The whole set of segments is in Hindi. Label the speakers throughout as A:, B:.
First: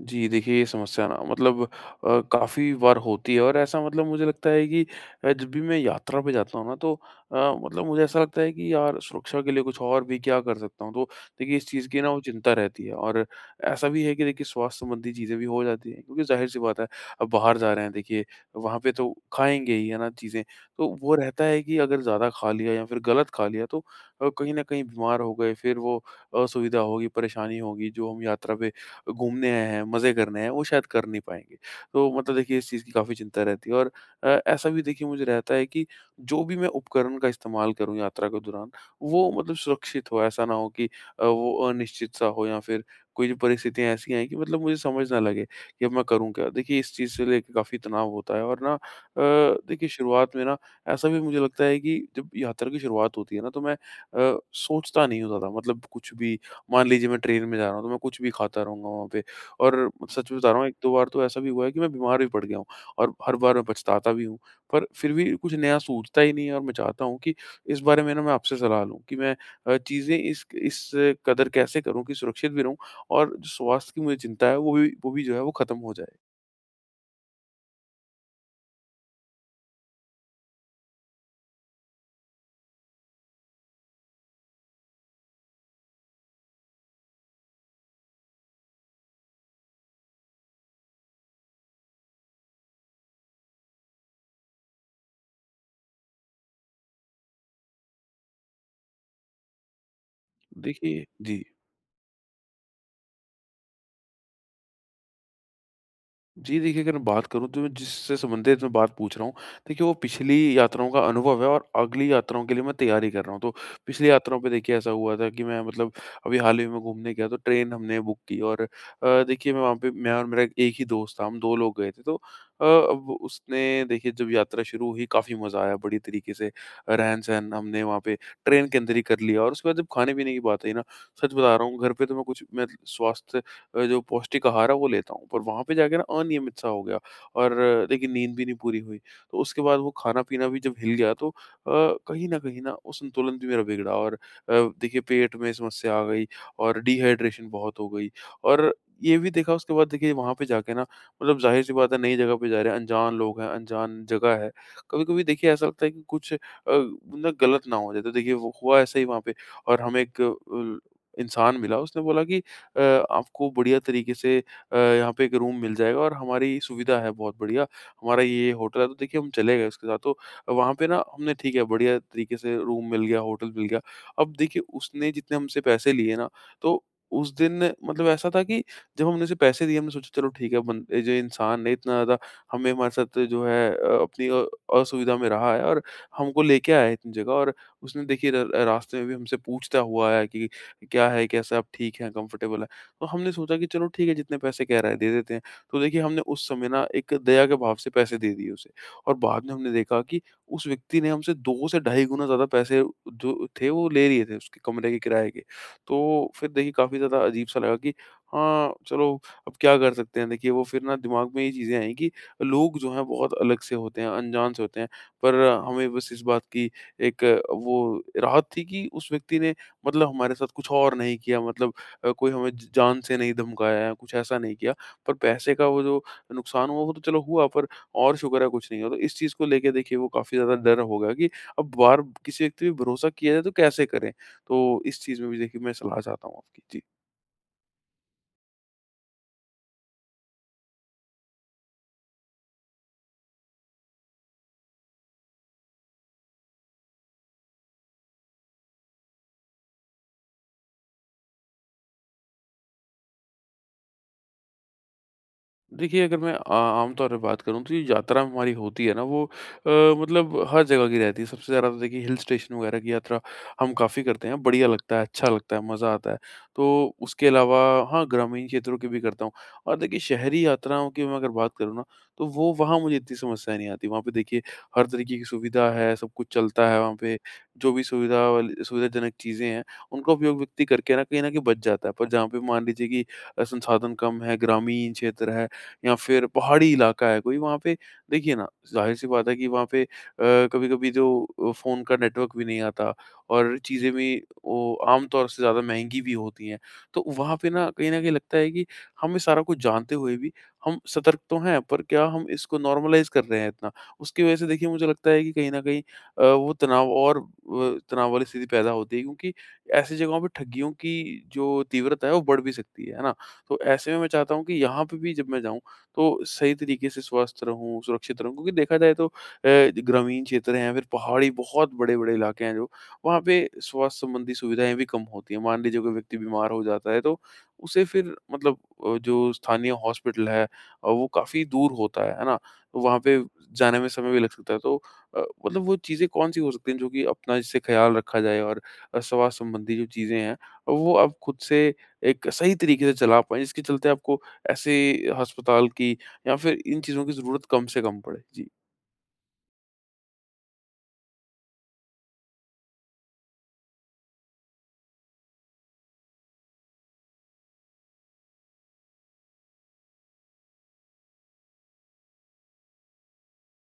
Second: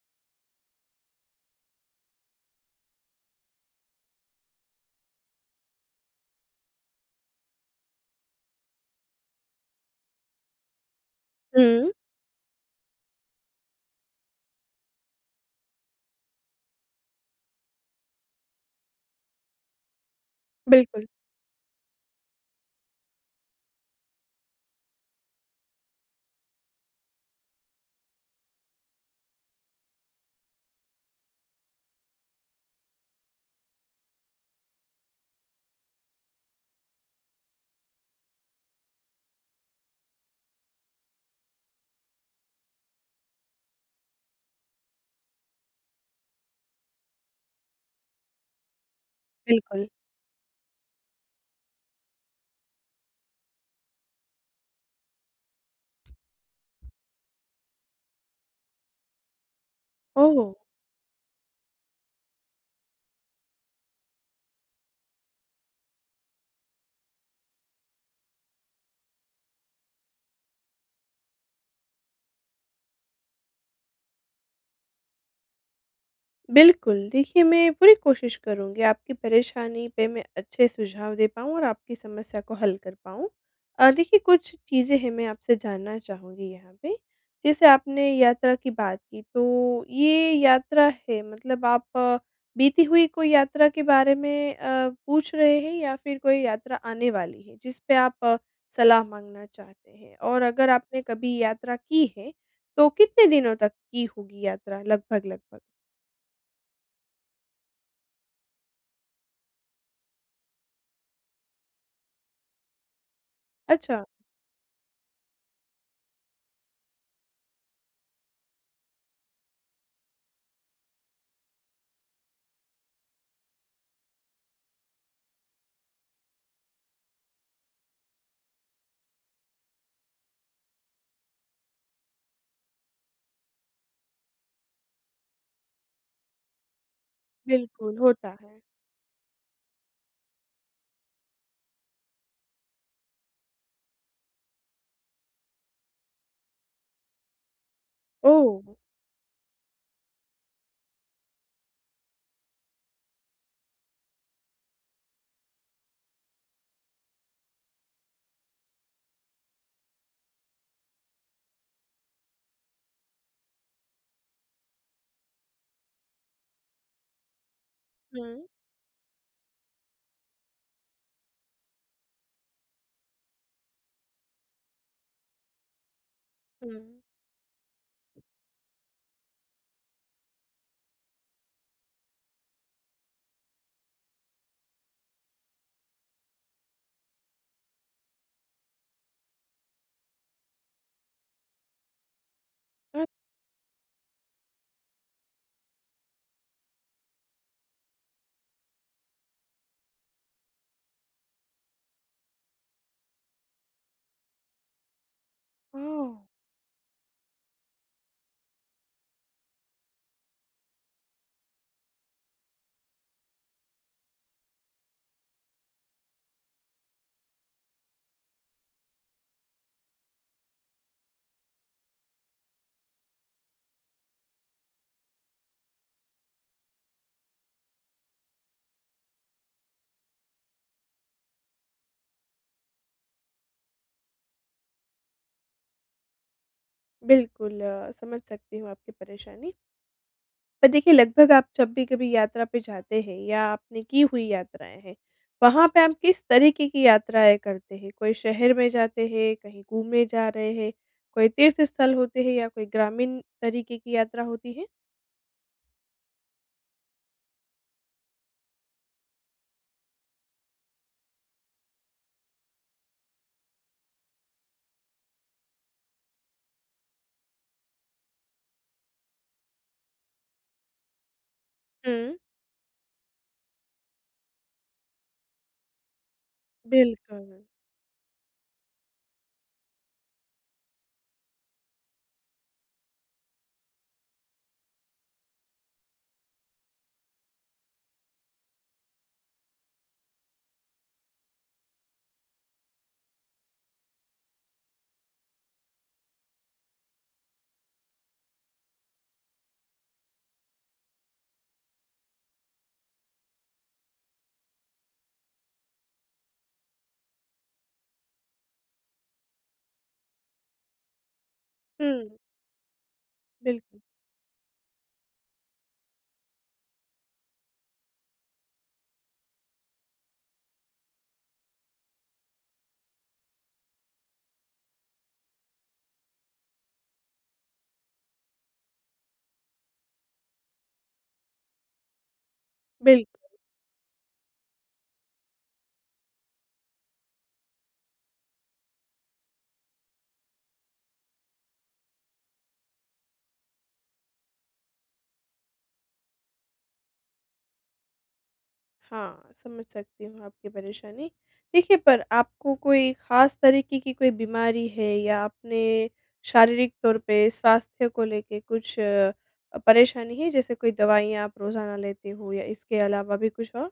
A: जी, देखिए ये समस्या ना मतलब काफ़ी बार होती है और ऐसा मतलब मुझे लगता है कि जब भी मैं यात्रा पे जाता हूँ ना तो अ, मतलब मुझे ऐसा लगता है कि यार सुरक्षा के लिए कुछ और भी क्या कर सकता हूँ? तो देखिए इस चीज़
B: हुँ,
A: की ना वो चिंता रहती है। और ऐसा भी है कि देखिए स्वास्थ्य संबंधी चीज़ें भी हो जाती हैं, क्योंकि ज़ाहिर-सी बात है अब बाहर जा रहे हैं। देखिए वहाँ पे तो खाएँगे ही, है ना, चीज़ें। तो
B: बिल्कुल,
A: वो रहता है कि अगर ज़्यादा खा लिया या फिर गलत खा लिया तो कहीं न कहीं बीमार हो गए, फिर वो असुविधा होगी, परेशानी होगी। जो हम यात्रा पे घूमने आए हैं, मज़े करने आए हैं, वो शायद कर नहीं पाएँगे। तो मतलब देखिए इस चीज़ की काफ़ी चिंता रहती है। और ऐसा भी देखिए मुझे रहता है कि जो भी मैं उपकरण का इस्तेमाल करूँ यात्रा के दौरान, वो मतलब सुरक्षित हो, ऐसा ना हो कि वो अनिश्चित सा हो या फिर कोई भी परिस्थितियाँ ऐसी आएँ कि मतलब मुझे समझ ना लगे कि अब मैं करूँ क्या? देखिए इस चीज़ से लेके काफ़ी तनाव होता है। और ना
B: बिल्कुल।
A: देखिए शुरुआत में ना ऐसा भी मुझे लगता है कि जब यात्रा की शुरुआत होती है ना तो मैं सोचता नहीं होता था मतलब कुछ भी। मान लीजिए मैं ट्रेन में जा रहा हूँ तो मैं कुछ भी खाता रहूँगा वहाँ पे। और सच
B: ओह!
A: बता रहा हूँ 1-2 बार तो ऐसा भी हुआ है कि मैं बीमार भी पड़ गया हूँ, और हर बार मैं पछताता भी हूँ। पर फिर भी कुछ नया सूझता ही नहीं है, और मैं चाहता हूँ कि इस बारे में ना मैं आपसे सलाह लूँ कि मैं चीज़ें इस कदर कैसे करूँ कि सुरक्षित भी रहूँ, और जो स्वास्थ्य की मुझे चिंता है वो भी जो है वो ख़त्म हो जाए।
B: बिल्कुल, देखिए मैं पूरी कोशिश करूँगी आपकी परेशानी पे मैं अच्छे सुझाव दे पाऊँ और आपकी समस्या को हल कर पाऊँ। देखिए कुछ चीज़ें हैं मैं आपसे जानना चाहूँगी यहाँ पे। जैसे आपने यात्रा की बात की तो ये यात्रा है मतलब आप बीती हुई कोई यात्रा के बारे में पूछ रहे हैं या फिर कोई यात्रा आने वाली है जिस पे आप सलाह माँगना चाहते हैं? और अगर आपने
A: देखिए
B: कभी
A: जी।
B: यात्रा की है तो कितने दिनों तक की होगी यात्रा लगभग-लगभग?
A: जी, देखिए अगर मैं बात करूँ तो मैं जिससे संबंधित मैं बात पूछ रहा हूँ, देखिए वो पिछली यात्राओं का अनुभव है और अगली यात्राओं के लिए मैं तैयारी कर रहा हूँ। तो
B: अच्छा।
A: पिछली यात्राओं पे देखिए ऐसा हुआ था कि मैं मतलब अभी हाल ही में घूमने गया तो ट्रेन हमने बुक की। और देखिए मैं वहाँ पे मैं और मेरा एक ही दोस्त था, हम 2 लोग गए थे। तो अब उसने देखिए जब यात्रा शुरू हुई काफ़ी मज़ा आया, बड़ी तरीके से रहन-सहन हमने वहाँ पे ट्रेन के अंदर ही कर लिया। और उसके बाद जब खाने-पीने की बात आई ना, सच बता रहा हूँ घर पे तो मैं कुछ मैं स्वास्थ्य जो पौष्टिक आहार है वो लेता हूँ, पर वहाँ पे जाके ना अनियमित सा हो गया, और
B: बिल्कुल,
A: लेकिन नींद
B: होता
A: भी नहीं
B: है।
A: पूरी हुई। तो उसके बाद वो खाना-पीना भी जब हिल गया तो कहीं न कहीं ना वो संतुलन भी मेरा बिगड़ा, और देखिए पेट में समस्या आ गई, और डिहाइड्रेशन बहुत हो गई।
B: ओह!
A: और ये भी देखा उसके बाद। देखिए वहाँ पे जाके ना मतलब ज़ाहिर-सी बात है नई जगह पे जा रहे हैं, अनजान लोग हैं, अनजान जगह है। कभी-कभी देखिए ऐसा लगता है कि कुछ ना गलत ना हो जाए, तो देखिए वो हुआ ऐसा ही वहाँ पे। और हमें एक इंसान मिला, उसने बोला कि अ, आपको बढ़िया तरीके से यहाँ पे एक रूम मिल जाएगा और हमारी सुविधा है बहुत बढ़िया, हमारा
B: हुँ,
A: ये होटल है। तो देखिए हम चले गए उसके साथ। तो वहाँ पे ना हमने ठीक है बढ़िया तरीके से रूम मिल गया, होटल मिल गया। अब देखिए उसने जितने हमसे पैसे लिए ना, तो
B: हुँ।
A: उस दिन मतलब ऐसा था कि जब हमने उसे पैसे दिए, हमने सोचा चलो ठीक है बन ये जो इंसान है इतना ज़्यादा हमें हमारे साथ जो है अपनी असुविधा में रहा है और हमको लेके आया है इतनी जगह। और उसने देखिए र रास्ते में भी हमसे पूछता हुआ आया कि क्या है, कैसा है, आप ठीक हैं, कंफर्टेबल। तो हमने सोचा कि चलो ठीक है जितने पैसे कह रहा है दे देते हैं। तो देखिए हमने उस समय ना एक दया के भाव से पैसे दे दिए उसे। और बाद में हमने देखा कि उस व्यक्ति ने हमसे 2 से ढाई गुना ज़्यादा पैसे जो थे वो ले लिए थे उसके कमरे के किराए के।
B: अच्छा,
A: तो फिर देखिए काफ़ी ज़्यादा अजीब-सा लगा कि हाँ, चलो अब क्या कर सकते हैं। देखिए वो फिर ना दिमाग में ये चीज़ें आई कि लोग जो हैं बहुत अलग से होते हैं, अनजान से होते हैं। पर हमें बस इस बात की एक वो राहत थी कि उस व्यक्ति ने मतलब हमारे साथ कुछ और नहीं किया, मतलब कोई हमें ज जान से नहीं धमकाया है, कुछ ऐसा नहीं किया। पर पैसे का वो जो नुकसान हुआ, वो तो चलो हुआ, पर और शुक्र है कुछ नहीं हुआ। तो इस चीज़ को लेके देखिए वो काफ़ी ज़्यादा डर हो गया कि अब बार किसी व्यक्ति पे भरोसा किया जाए तो कैसे करें? तो इस चीज़ में भी देखिए मैं सलाह चाहता हूँ आपकी। जी।
B: बिल्कुल समझ सकती हूँ आपकी परेशानी। पर देखिए लगभग आप जब भी कभी यात्रा पे जाते हैं या आपने की हुई यात्राएँ हैं, वहाँ पे आप किस तरीके की यात्राएँ करते हैं? कोई शहर में जाते हैं, कहीं घूमने जा रहे हैं, कोई तीर्थ स्थल होते हैं या कोई ग्रामीण तरीके की यात्रा होती है?
A: देखिए, अगर मैं आ आमतौर पे बात करूँ तो ये यात्रा हमारी होती है ना वो मतलब हर जगह की रहती है। सबसे ज़्यादा तो देखिए हिल स्टेशन वगैरह की यात्रा हम काफ़ी करते हैं, बढ़िया लगता है, अच्छा लगता है, मज़ा आता है। तो उसके अलावा हाँ, ग्रामीण क्षेत्रों की भी करता हूँ। और देखिए शहरी यात्राओं की मैं अगर बात करूँ ना,
B: हुँ।
A: तो वो वहाँ मुझे इतनी समस्या नहीं आती। वहाँ पे देखिए हर तरीके की सुविधा है, सब कुछ चलता है वहाँ पे।
B: बिल्कुल।
A: जो भी सुविधा वाली सुविधाजनक चीज़ें हैं, उनका उपयोग व्यक्ति करके ना कहीं न कहीं बच जाता है। पर जहाँ पे मान लीजिए कि संसाधन कम है, ग्रामीण क्षेत्र है या फिर पहाड़ी इलाका है कोई, वहाँ पे देखिए ना ज़ाहिर-सी बात है कि वहाँ पे कभी-कभी जो फ़ोन का नेटवर्क भी नहीं आता, और चीज़ें भी वो आम तौर से ज़्यादा महँगी भी होती हैं। तो वहाँ पे ना कहीं न कहीं लगता है कि हम ये सारा कुछ जानते हुए भी हम सतर्क तो हैं, पर क्या हम इसको नॉर्मलाइज़ कर रहे हैं इतना? उसकी वजह से देखिए मुझे लगता है कि कहीं न कहीं वो तनाव और तनाव वाली स्थिति पैदा होती है, क्योंकि ऐसी जगहों पे ठगियों की जो
B: हुँ।
A: तीव्रता है वो बढ़ भी सकती है ना? तो
B: बिल्कुल,
A: ऐसे में मैं चाहता हूँ कि यहाँ पे भी जब मैं जाऊँ तो सही तरीके से स्वस्थ रहूँ, सुरक्षित रहूँ, क्योंकि देखा जाए तो ग्रामीण क्षेत्र हैं फिर पहाड़ी बहुत बड़े-बड़े इलाके हैं जो, वहाँ पे स्वास्थ्य संबंधी सुविधाएँ भी कम होती हैं। मान लीजिए कोई व्यक्ति बीमार हो जाता है तो उसे फिर मतलब जो स्थानीय हॉस्पिटल है वो काफ़ी दूर होता है ना? तो वहाँ
B: बिल
A: पे जाने में समय भी लग सकता है। तो मतलब वो चीज़ें कौन-सी हो सकती हैं जो कि अपना इससे ख़्याल रखा जाए, और स्वास्थ्य संबंधी जो चीज़ें हैं, वो आप खुद से एक सही तरीके से चला पाएँ जिसके चलते आपको ऐसे अस्पताल की या फिर इन चीज़ों की ज़रूरत कम से कम पड़े। जी।
B: हाँ, समझ सकती हूँ आपकी परेशानी। देखिए, पर आपको कोई ख़ास तरीके की कोई बीमारी है या अपने शारीरिक तौर पे स्वास्थ्य को लेके कुछ परेशानी है? जैसे कोई दवाइयाँ आप रोज़ाना लेते हो या इसके अलावा भी कुछ और?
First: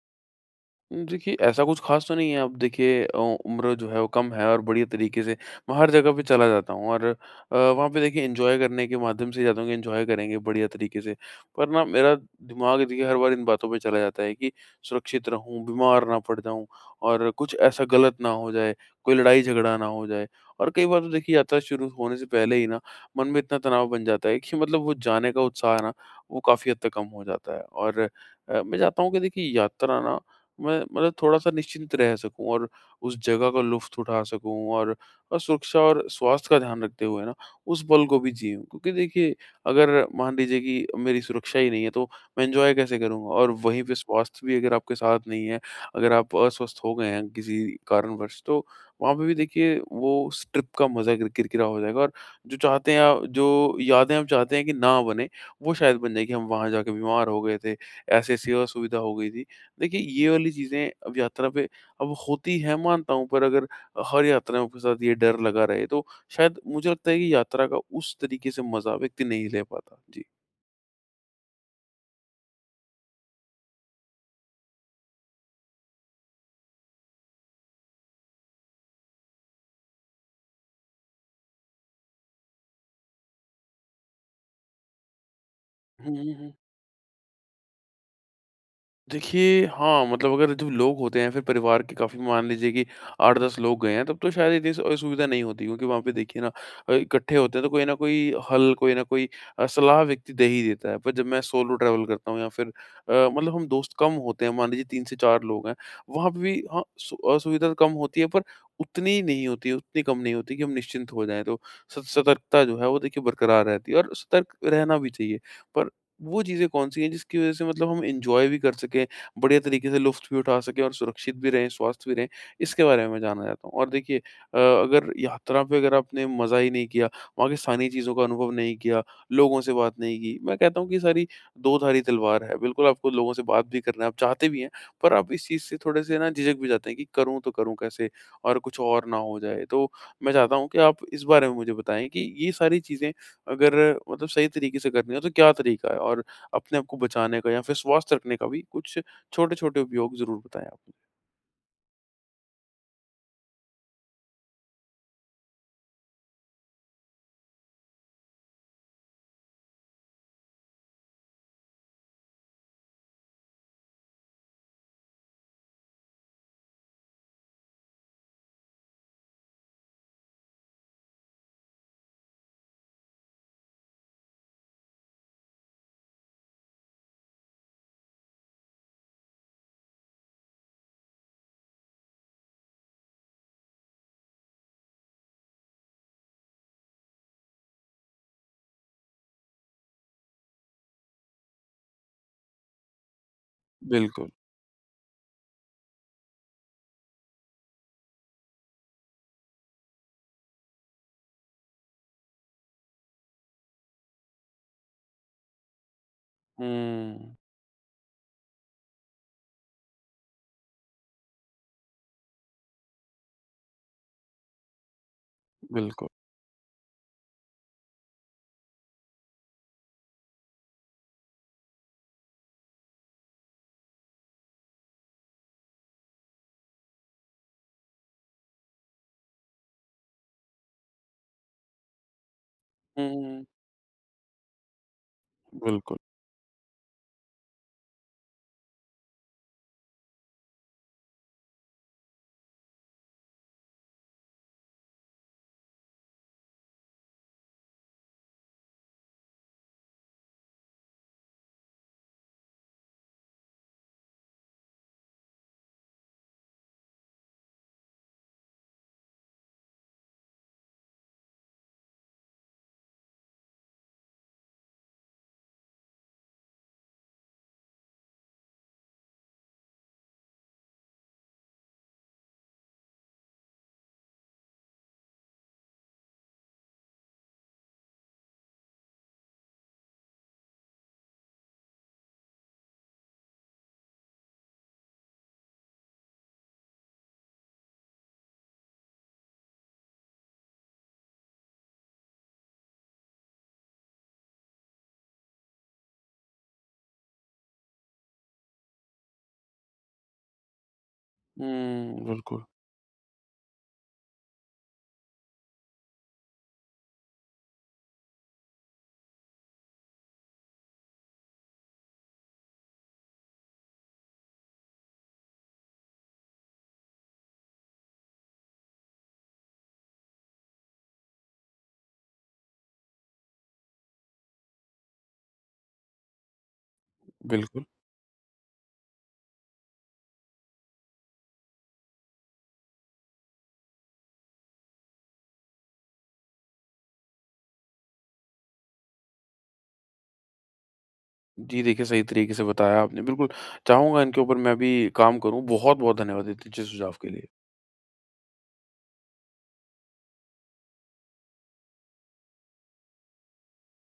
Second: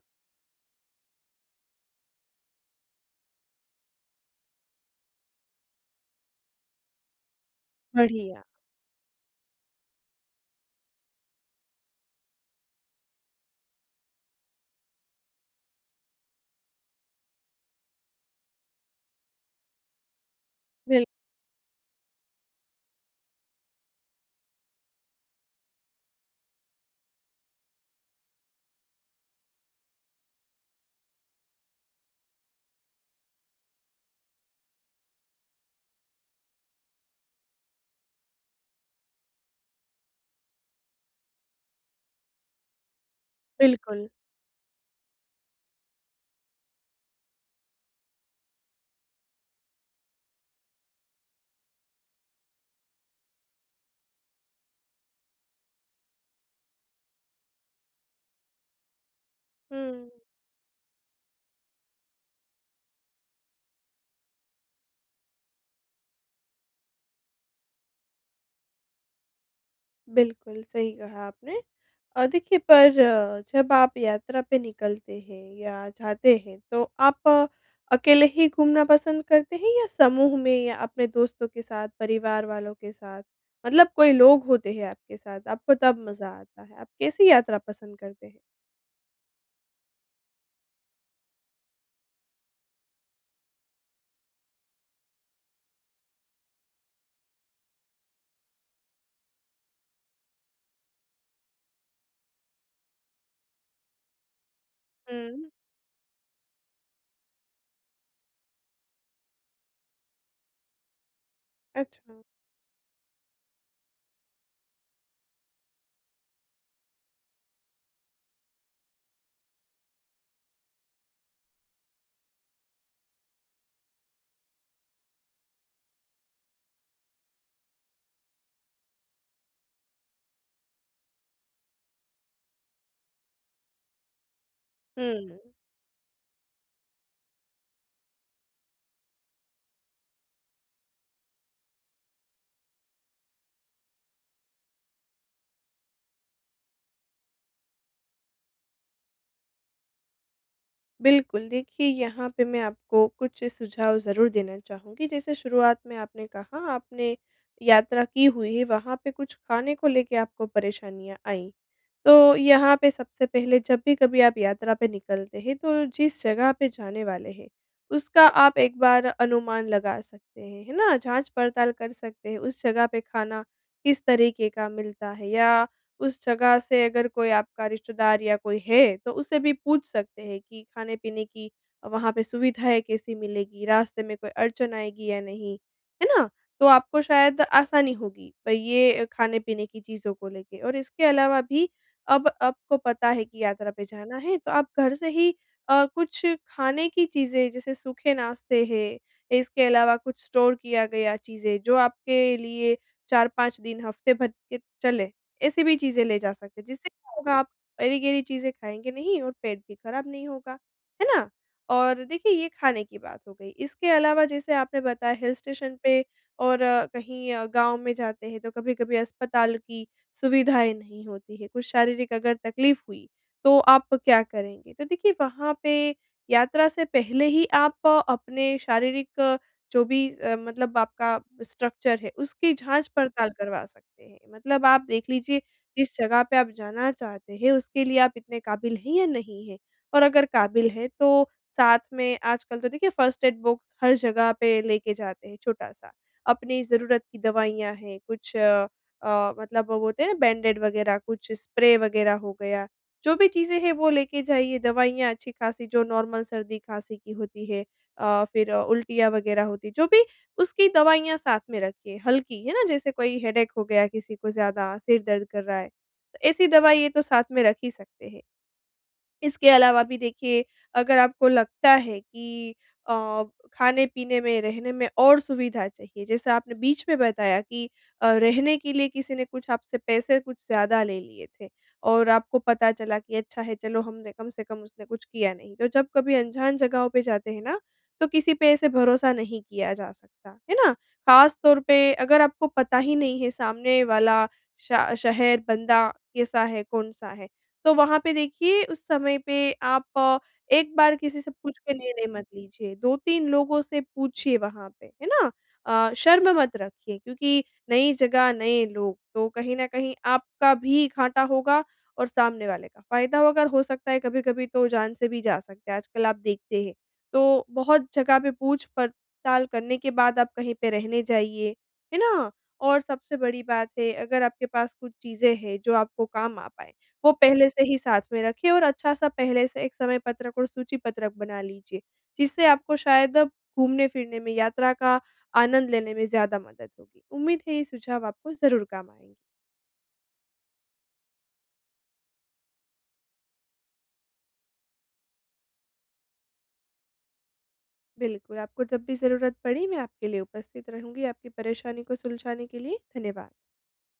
A: देखिए, ऐसा कुछ ख़ास तो नहीं है। अब देखिए उम्र जो है वो कम है और बढ़िया तरीके से मैं हर जगह पे चला जाता हूँ। और वहाँ पे देखिए
B: बढ़िया,
A: एन्जॉय करने के माध्यम से जाता हूँ कि एन्जॉय करेंगे बढ़िया तरीके से। पर ना मेरा दिमाग देखिए हर बार इन बातों पे चला जाता है कि सुरक्षित रहूँ, बीमार ना पड़ जाऊँ, और कुछ ऐसा गलत ना हो जाए, कोई लड़ाई-झगड़ा ना हो जाए। और कई बार
B: बिल
A: तो देखिए यात्रा शुरू होने से पहले ही ना मन में इतना तनाव बन जाता है कि मतलब वो जाने का उत्साह है ना, वो काफ़ी हद तक कम हो जाता है। और मैं चाहता हूँ कि देखिए यात्रा ना, मैं मतलब थोड़ा-सा निश्चिंत रह सकूँ और उस जगह का लुफ्त उठा सकूँ, और सुरक्षा और स्वास्थ्य का ध्यान रखते हुए ना, उस पल को भी जियूँ। क्योंकि देखिए, अगर मान लीजिए कि मेरी सुरक्षा ही नहीं है, तो मैं एन्जॉय कैसे करूँगा? और वहीं पे
B: बिल्कुल।
A: स्वास्थ्य भी अगर आपके साथ नहीं है, अगर आप अस्वस्थ हो गए हैं किसी कारणवश, तो वहाँ पे भी देखिए वो उस ट्रिप का मज़ा किरकिरा हो जाएगा। और जो चाहते हैं आप, जो यादें हम चाहते हैं कि ना बने, वो शायद बन जाएँ कि हम वहाँ जाके बीमार हो गए थे, ऐसी-ऐसी असुविधा हो गई थी।
B: हुँ।
A: देखिए, ये वाली चीज़ें अब यात्रा पे अब होती हैं मानता हूँ, पर अगर हर यात्राओं के साथ ये डर लगा रहे तो शायद मुझे लगता है कि यात्रा का उस तरीके से मज़ा व्यक्ति नहीं ले पाता। जी।
B: बिल्कुल, सही कहा आपने। देखिए पर जब आप यात्रा पे निकलते हैं या जाते हैं तो आप अकेले ही घूमना पसंद करते हैं या समूह में या अपने दोस्तों के साथ, परिवार वालों के साथ? मतलब कोई लोग होते हैं आपके साथ, आपको तब
A: हुँ,
B: मज़ा
A: हुँ, हुँ।
B: आता है। आप कैसी यात्रा पसंद करते हैं?
A: देखिए, हाँ, मतलब अगर जब लोग होते हैं फिर परिवार के काफ़ी, मान लीजिए कि 8-10 लोग गए हैं तब तो शायद इतनी असुविधा नहीं होती, क्योंकि वहाँ पे देखिए ना इकट्ठे होते हैं तो कोई ना कोई हल, कोई ना कोई सलाह व्यक्ति दे ही देता है। पर जब मैं सोलो ट्रैवल करता हूँ या फिर मतलब हम दोस्त कम होते हैं, मान लीजिए 3 से 4
B: हुँ,
A: लोग हैं, वहाँ पे भी हाँ, सु असुविधा तो कम होती है, पर उतनी नहीं होती है, उतनी कम नहीं होती कि हम निश्चिंत हो जाएँ। तो स
B: अच्छा।
A: सतर्कता जो है वो देखिए बरकरार रहती है, और सतर्क रहना भी चाहिए। पर वो चीज़ें कौन-सी हैं जिसकी वज़ह से मतलब हम एन्जॉय भी कर सकें, बढ़िया तरीके से लुफ़्त भी उठा सकें और सुरक्षित भी रहें, स्वस्थ भी रहें, इसके बारे में मैं जानना चाहता हूँ? और देखिए अगर यात्रा पे अगर आपने मज़ा ही नहीं किया, वहाँ की स्थानीय चीज़ों का अनुभव नहीं किया, लोगों से बात नहीं की, मैं कहता हूँ कि ये सारी दो-धारी तलवार है। बिल्कुल आपको लोगों से बात भी करना है, आप चाहते भी हैं, पर आप इस
B: हुँ।
A: चीज़ से थोड़े-से ना झिझक भी जाते हैं कि करूँ तो करूँ कैसे, और कुछ और ना हो जाए। तो मैं चाहता हूँ कि आप इस बारे में मुझे बताएँ कि ये सारी चीज़ें अगर मतलब सही तरीके से करनी हो तो क्या तरीका है? और अपने आप को बचाने का या फिर स्वास्थ्य रखने का भी कुछ छोटे-छोटे उपयोग ज़रूर बताएँ आप? मुझे।
B: बिल्कुल, देखिए यहाँ पे मैं आपको कुछ सुझाव ज़रूर देना चाहूँगी। जैसे शुरुआत में आपने कहा आपने यात्रा की हुई है, वहाँ पे कुछ खाने को लेके आपको परेशानियाँ आईं। तो यहाँ पे सबसे पहले जब भी कभी आप यात्रा पे निकलते हैं, तो जिस जगह पे जाने वाले हैं, उसका आप एक बार अनुमान लगा सकते हैं, है ना? जाँच-पड़ताल कर सकते हैं, उस जगह पे खाना किस तरीके का मिलता है या उस जगह से अगर कोई आपका रिश्तेदार या कोई है, तो उससे भी पूछ सकते हैं कि खाने-पीने की वहाँ पे सुविधाएँ कैसी मिलेगी, रास्ते में कोई अड़चन आएगी या नहीं, है ना? तो आपको शायद आसानी होगी ये खाने-पीने की चीज़ों को लेके और इसके अलावा भी अब आपको पता है कि यात्रा पे जाना
A: बिल्कुल।
B: है, तो आप घर से ही कुछ खाने की चीज़ें जैसे सूखे नाश्ते हैं, इसके अलावा कुछ स्टोर किया गया चीज़ें जो आपके लिए 4-5 दिन, हफ़्ते भर के चले। ऐसी भी चीज़ें ले जा सकते हैं, जिससे क्या होगा
A: हुँ,
B: आप अरी-गरी चीज़ें खाएँगे नहीं और पेट भी खराब नहीं होगा, है ना? और देखिए ये खाने की बात हो गई, इसके अलावा जैसे आपने बताया हिल स्टेशन पे
A: बिल्कुल।
B: और कहीं गाँव में जाते हैं तो कभी-कभी अस्पताल की सुविधाएँ नहीं होती हैं, कुछ शारीरिक अगर तकलीफ़ हुई, तो आप क्या करेंगे? तो देखिए वहाँ पे यात्रा से पहले ही आप अपने शारीरिक जो भी मतलब आपका स्ट्रक्चर है, उसकी जाँच-पड़ताल
A: हुँ,
B: करवा सकते हैं। मतलब आप देख लीजिए, जिस
A: बिल्कुल।
B: जगह पे आप जाना चाहते हैं, उसके लिए आप इतने काबिल हैं या नहीं हैं? और अगर काबिल हैं, तो साथ में आजकल तो देखिए फ़र्स्ट एड बॉक्स हर जगह पे लेके जाते हैं छोटा-सा। अपनी ज़रूरत की दवाइयाँ हैं, कुछ मतलब वो होते हैं ना बैंडेड वगैरह, कुछ स्प्रे वगैरह हो गया। जो भी चीज़ें हैं, वो लेके जाइए, दवाइयाँ अच्छी-खासी जो नॉर्मल सर्दी-खाँसी की होती है। फिर उल्टियाँ वगैरह होती जो भी उसकी दवाइयाँ साथ में रखिए हल्की, है ना? जैसे कोई हेडेक हो गया किसी को ज़्यादा, सिर दर्द कर रहा है, तो ऐसी दवाई ये तो साथ में रख ही सकते हैं। इसके अलावा भी देखिए अगर आपको लगता है कि अ, खाने-पीने में, रहने में और सुविधा चाहिए, जैसे आपने बीच में बताया कि रहने के लिए किसी ने कुछ आपसे पैसे कुछ ज़्यादा ले लिए थे और आपको पता चला कि अच्छा है चलो हमने कम से कम उसने कुछ किया नहीं। तो जब कभी अनजान जगहों पे जाते हैं ना, तो किसी पे ऐसे भरोसा नहीं किया जा सकता, है ना? ख़ास तौर पे अगर आपको पता ही नहीं है सामने वाला शा शहर बंदा कैसा है, कौन-सा है। तो वहाँ पे देखिए उस समय पे आप एक बार किसी से पूछ के
A: हुँ,
B: निर्णय मत
A: बिल्कुल,
B: लीजिए, 2-3 लोगों से पूछिए वहाँ पे, है ना? शर्म मत रखिए क्योंकि नई जगह, नए लोग, तो कहीं न कहीं आपका भी घाटा होगा और सामने वाले का फ़ायदा होगा और हो सकता है कभी-कभी तो जान से भी जा सकते हैं, आजकल आप देखते हैं। तो बहुत जगह पे पूछ-पड़ताल करने के बाद आप कहीं पे रहने जाइए, है ना? और सबसे बड़ी बात है अगर आपके पास कुछ चीज़ें हैं जो आपको काम आ पाएँ। वो पहले से
A: बिल्कुल।
B: ही साथ में रखिए और अच्छा-सा पहले से एक समय पत्रक और सूची पत्रक बना लीजिए, जिससे आपको शायद घूमने-फिरने में, यात्रा का आनंद लेने में ज़्यादा मदद होगी। उम्मीद है ये सुझाव आपको ज़रूर काम आएँगे।
A: जी, देखिए सही तरीके से बताया आपने। बिल्कुल, चाहूँगा इनके ऊपर मैं भी काम करूँ। बहुत-बहुत धन्यवाद इतने अच्छे सुझाव के लिए।
B: बिल्कुल, आपको जब भी ज़रूरत पड़ी मैं आपके लिए उपस्थित रहूँगी, आपकी परेशानी को सुलझाने के लिए धन्यवाद।